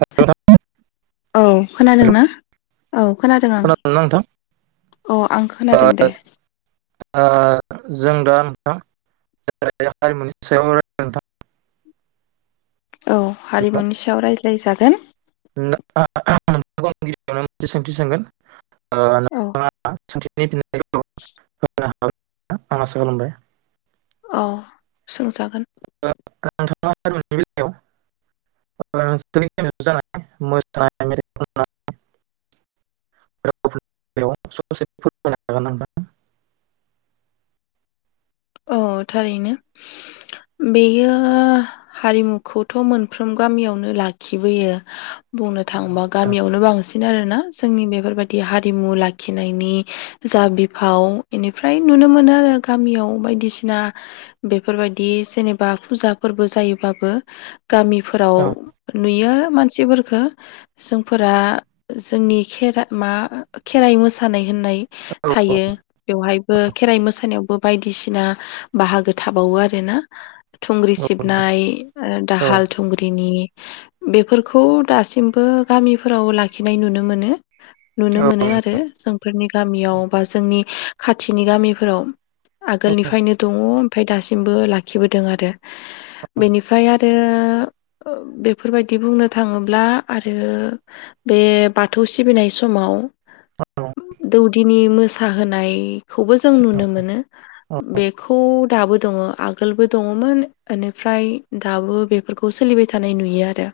Hello औ खोनादों ना औ खोनादों आं। खोनादोंना नोंथां? अ आं ओ खोनादों दे। [unintelligible] औ हारिमुनि सायाव [unintelligible] राय जागोन । [unintelligible] सोंथि सोंगोन । ओ [unintelligible] [unintelligible] औ आं आसाखालामबाय । अ सोंजागोन । [unintelligible] औ थारैनो बेयो हारिमुखौथ' मोनफ्रोम गामियावनो लाखिबोयो । बुंनो थाङोबा नोंथां गामियावनो बांसिन । बिनो आरोना जोंनि बेफोरबायदि हारिमु लाखिनायनि जा बिफाव इनिफ्राय नुनो मोनो आरो गामियाव बायदि दिसिना बेफोरबायदि जेनेबा फुजा फोरबो जायोबाबो गामिफोराव औ नुयो । मानसिफोरखो जोंफोरा जोंनि खेर मा खेराइ मोसानाय होननाय औ औ थायो बेवहायबो खेराइ मोसानायावबो बायदिसिना [unintelligible] बाहागो थाबावो आरो ना थुंग्रि नोंथां सिबनाय औ दाहाल थुंग्रिनि बेफोरखौ दासिमबो गामिफोराव लाखिनाय नुनो मोनो नुनो औ मोनो आरो जोंफोरनि गामियाव औ बा जोंनि खाथिनि गामिफोराव आगोलनिफ्रायनो दङ ओमफ्राय दासिमबो लाखिबोदों आरो बेनिफ्राय आरो बेफोरबायदि बुंनो थाङोब्ला आरो बे बाथौ सिबिनाय समाव दौदिनि मोसाहोनाय खौबो जों नुनो मोनो बे खौ दाबो दङ आगोलबो दङमोन बेनिफ्राय दाबो बेफोरखौ सोलिबाय थानाय नुयो आरो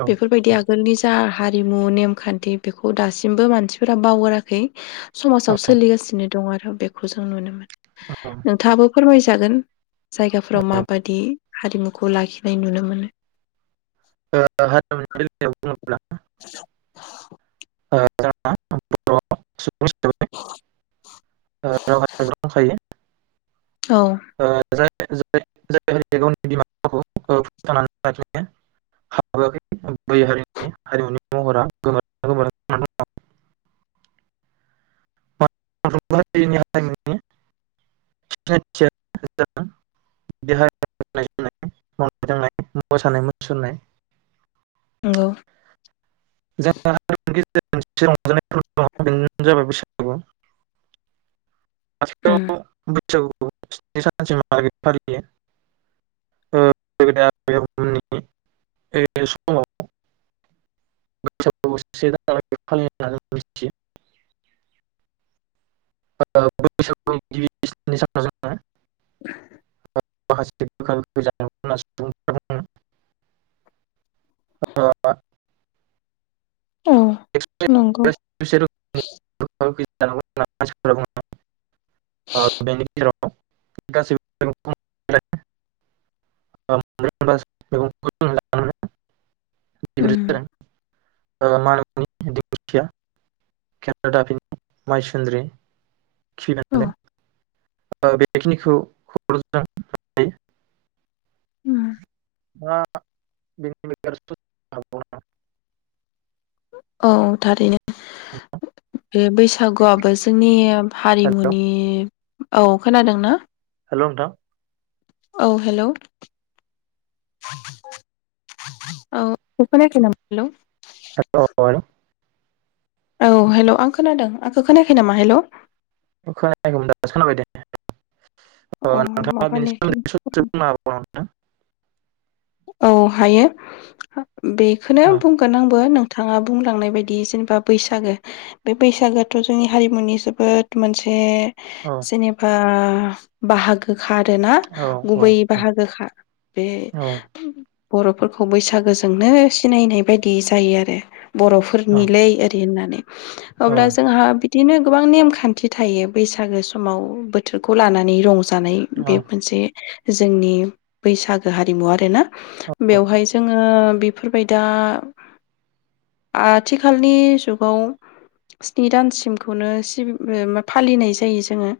औ बेफोरबायदि आगोलनि जा हारिमु नेमखान्थि बेखौ दासिमबो मानसिफोरा बावगाराखै औ समाजाव सोलिगासिनो दं आरो आरो बेखौ जों नुनो मोनो मोसानाय मुसुरनाय नोंथाङाबो फोरमायसै जागोन जायगाफोराव माबादि हारिमुखौ लाखिनाय नुनो मोनो जोंहा हारिमुनि [unintelligible] [unintelligible] ज [unintelligible] रावहा दंखायो औ ओ जाय। [unintelligible] [unintelligible] नंगौ। [unintelligible] उम [unintelligible] [unintelligible] [unintelligible] [unintelligible] [inaudible] [unintelligible] औ बुङो नंगौ। [unintelligible] [unintelligible] ओ‌ उम मानुब दिंखिया केराडापिनि माइसुन्द्रि। औ [unintelligible] ओ बेखनिखौ [unintelligible] उम ओ [unintelligible] औ थारैनो। नोंथां। बे बैसागुआबो जोंनि हेल' हारिमुनि औ खोनादों ना। हेलौ' नोंथां औ हेलौ' औ खोनायाखै नामा हेलौ। [unintelligible] औ हेलौ' आं खोनादों आंखो खोनायाखै नामा हेलौ। खोनायाखैमोन दा खोनाबाय दे। ओ अ नोंथांङा माबा बिनि सोमोनदै नेटवर्क सदसे बुंबावनो हागोन नामा नोंथां? औ हायो। बेखोनो नोंथां बुंगोन आंबो नों थांङा बुंलांनाय बायदि जेनबा बैसागो बे बैसागो आथ' जोंनि हारिमुनि जोबोद मोनसे। औ जेनेबा। बाहागो। खाआरोना औ औ गुबै औ बाहागोखा बे। औ बर'फोरखौ बैसागोजोंनो सिनायनाय बायदि जायो आरो। औ बर'फोरनिलै ओरै होननानै। औ अब्ला जोंहा बि दिनो गोबां नेमखान्थि थायो बैसागो समाव बोथोरखौ लानानै रंजा होननानै औ बे मोनसे जोंनि बैसागो हारिमु आरो ना बेवहाय जोङो ओ बेफोरबाय दा आथिखालनि जुगाव स्नि दानसिमखौनो सि फालिनाय जायो जोङो।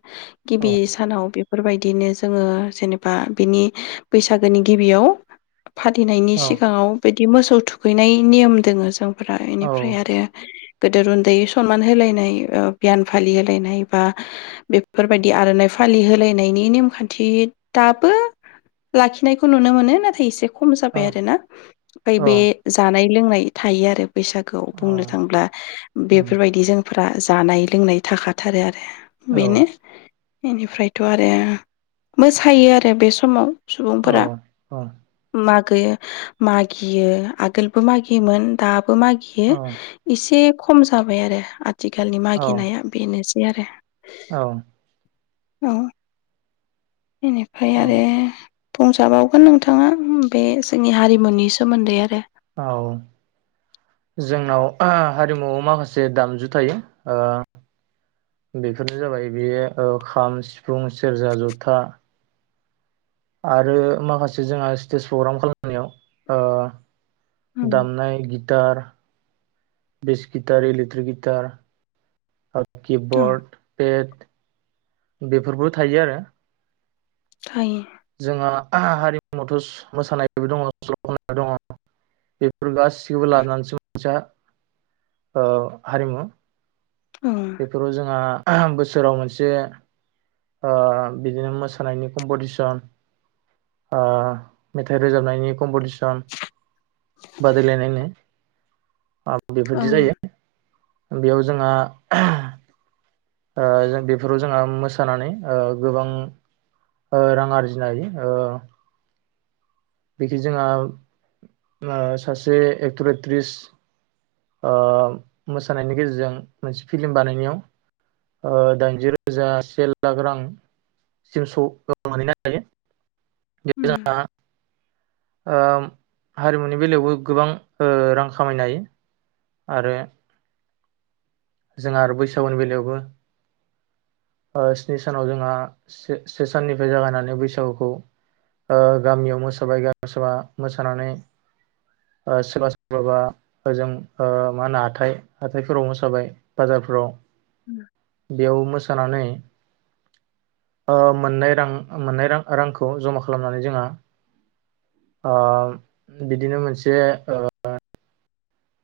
गिबि सानाव बे फोरबायदिनो जोङो जेनेबा बिनि बैसागोनि गिबियाव फालिनायनि औ सिगाङाव बे‌ बिदि मोसौ थुखैनाय नियम दोङो जों फोरा इनिफ्राय औ आरो गोदोर उन्दै सनमान होलायनाय ओ बिहान फालि होलायनाय बा बेफोरबायदि आर'नाइ फालि होलायनायनि नेमखान्थि दाबो लाखिनायखौ नुनो मोनो । नाथाय इसे खम जाबाय आरो ना फाय औ बे जानाय लोंनाय थायो आरो बैसागोआव औ बुंनो थांब्ला उम बेफोरबायदि जों फ्रा जानाय लोंनाय थाखाथारो आरो औ बेनो बेनिफ्रायथ' आरो मोसायो आरो बे समाव। सुबुंफोरा अह औ। मागो मागियो आगोलबो मागियोमोन दा बो मागियो इसे खम जाबाय आरो आ थिखालनि औ मागिनाया बेनोस आरो औ। औ। बेनिफ्राय औ आरो बुंजाबावगोन नों थाङा बे जोंनि हारिमुनि सोमोन्दै आरो औ जोंनाव हारिमुवाव माखासे दामजु थायो । ओ बेफोरनो जाबाय बेयो खाम, सिफुं, सेरजा, जथा आरो माखासे जोंहा स्टेज प्रग्राम खालामनायाव ओ उम दामनाय गिटार बेस गिटार इलेट्रि गिटार आ अ किबर्ड पेड बेफोरबो थायो आरो थायो। जोंहा हारिमुवावथ' मोसानायबो दङ', स'ल खननाय दङ', बेफोर गासिखौबो लानानैसो मोनसा ओ हारिमु। औ बेफोराव जोंहा बोसोराव मोनसे ओ बिदिनो मोसानायनि कम्पिटिसन ओ मेथाइ रोजाबनायनि कम्पिटिसन बादायलायनायनि औ बेबादि उम जायो बेयाव जोंहा ओ जों बेफोराव जोंहा मोसा नानै ओ गोबां रां आरजिनो हायो ओ बेदि जोंहा ओ सासे एक्टर एक्ट्रिस ओह मोसानायनि गेजेरजों मोनसे फिल्म बानायनायाव ओ दाइनजिरोजा से लाख रां सिम सौ मोनहैनो हायो। उम। [unintelligible] ओम हारिमुनि बेलायावबो गोबां ओ रां खामायनो हायो आरो जोंहा आरो बैसागुनि बेलायावबो ओ स्नि सानाव जोंहा से-से साननिफ्राय जागायनानै बैसागुखौ ओ गामियाव मोसाबाय सोरबा मोसानानै सोरबा सोरबाबा ओजों ओ मा होनो हाथाइ हाथाइफोराव मोसाबाय बाजारफोराव। बेयाव मोसा सानानै ओ-मोननाय रां मोननाय रां- रांखौ जमा खालामनानै जोंहा। ओ-बिदिनोमोनसे ओ-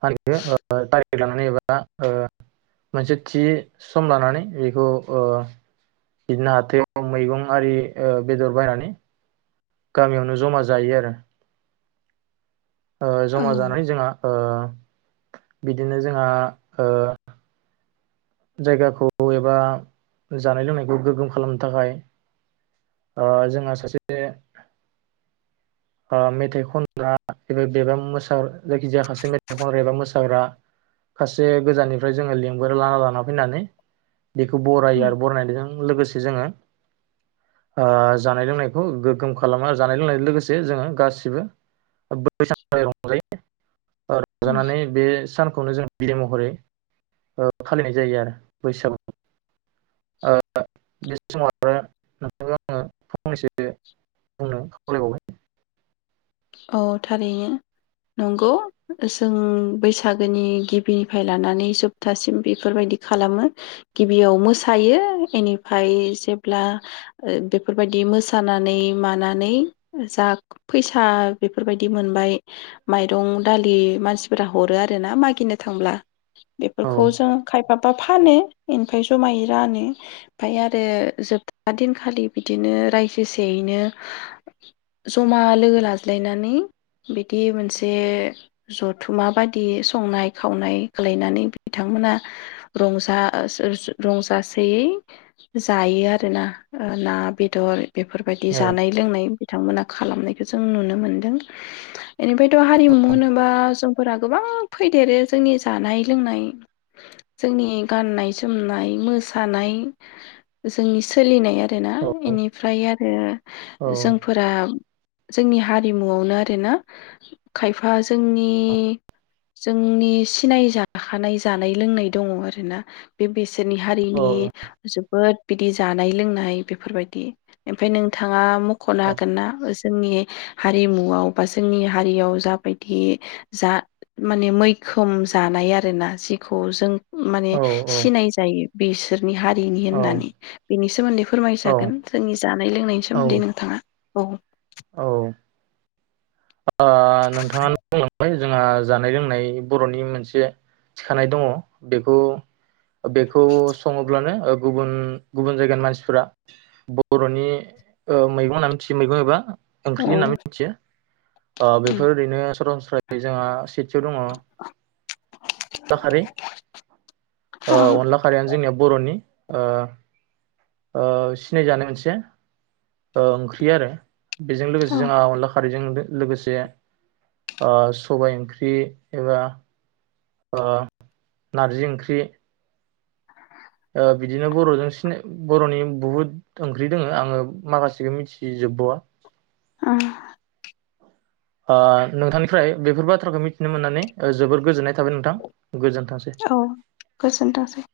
[unintelligible] थारिक लानानै एबा ओ-मोनसे थि सम लानानै बेखौ ओ-बिदिनो हाथायाव मैगं आरि ओ-बेदर बायनानै गामियावनो जमा जायो आरो औ ओ-जमा जानानै जोंहा ओ- बिदिनो जोंहा ओ- जायगाखौ एबा जानाय लोंनायखौ गोग्गोम खालामनो थाखाय ओ-जोंहा सासे ओ-मेथाइ खनग्रा एबा बेबा जायखिजाया खासे मेथाइ खनग्रा एबा मोसाग्रा खासे गोजाननिफ्राय जोङो लिंबो लाना लाना फैनानै। बेखौ बरायो आरो उम बरायनायजों लोगोसे जोङो। ओ-जानाय लोंनायखौ गोग्गोम खालामो जानाय लोंनाय लोगोसे। जे जों गासिबो बै सानखालि रंजायो। उम ओ-रंजानानै बे सानखौनो जों। बिदाय महरै ओ-फालिनाय जायो आरो बैसागु। ओ-बे समाव आरो नोंथांखौ आङो फंनैसो बुंनो खावलायबावबाय। औ थारैनो नंगौ जों बैसागोनि गिबिनिफ्राय लानानै जोबथासिम बेफोरबायदि खालामो गिबियाव मोसायो बेनिफ्राय जेब्ला बेफोरबायदि मोसानानै मानानै जा फैसा बेफोरबायदि मोनबाय माइरं दालि मानसिफोरा हरो आर ना मागिनो थांब्ला । औ बेफोरखौ जों खायफा माबा फानो ओमफ्राय जमायै रानो ओमफ्राय आरो जोबथा दिनखालि बिदिनो रायजोसेयैनो जमा लोगो ला लायनानै बिदि मोनसे जथुमा बायदि संनाय खावनाय खालायनानै बिथांमोना रंजा रंजासेयै जायो आरोना ना बेदर बेफोरबायदि जानाय लोंनाय बिथांमोना खालामनायखौ जों नुनो मोन मोनदों। बेनिफ्रायथ हारिमु होनोबा जों। फोरा गोबां फैदेरो जोंनि जानाय लोंनाय जोंनि गाननाय जोमनाय मोसानाय जोंनि सोलिनाय। आरोना बेनिफ्राय आरो औ जोंफोरा। जोंनि हारि मुवावनो आरोना खायफा जोंनि जोंनि सिनाय जाखानाय जानाय। लोंनाय दङ आरोना बे बिसोरनि औ हारिनि जोबोद बिदि जानाय लोंनाय बेफोरबायदि ओमफाय नों? नोंथांङा मख'नो औ हागोनना जोंनि? हारिमुआव बा जोंनि हारियाव जाबायदि जा माने मैखोम जानाय आरोना जिखौ जों। माने औ औ सिनाय जायो। बिसो नि हारिनि औ होननानै बेनि सोमोन्दै औ फोरमायसागोन जोंनि जानाय लोंनायनि औ सोमोन्दै नोंथाङा। औ औ ओ नोंथाङा बुंलांबाय। जोंहा जानाय लोंनाय बर'नि मोनसे थिखानाय दङ' बेखौ बेखौ सङोब्लानो ओ गुबुन गुबुन जायगानि मानसिफोरा बर'नि ओ मैगं होनना मिथियो मैगं एबा ओंख्रि औ होनना मिथियो। ओ बेफोर ओरैनो सरासनस्रायै जोंहा सेथियाव दङ' अनला खारै ओ अनला खारियानो जोंनिया बर'नि ओ ओ सिनायजानाय मोनसे ओ ओंख्रि आरो। बेजों लोगोसे औ जोंहा अनला खारै जों दो लोगोसे ओ सबाय ओंख्रि एबा ओ नारजि ओंख्रि ओ बिदिनो बर'जों सिना बर'नि बुहुद ओंख्रि दोङो आङो माखासेखौ मिथिजोबबावा उम। ओ नोंथांनिफ्राय बेफोर बाथ्राखौ मिथिनो मोननानै जोबोर गोजोननाय थाबाय नोंथां। गोजोनथोंसै। औ गोजोनथोंसै।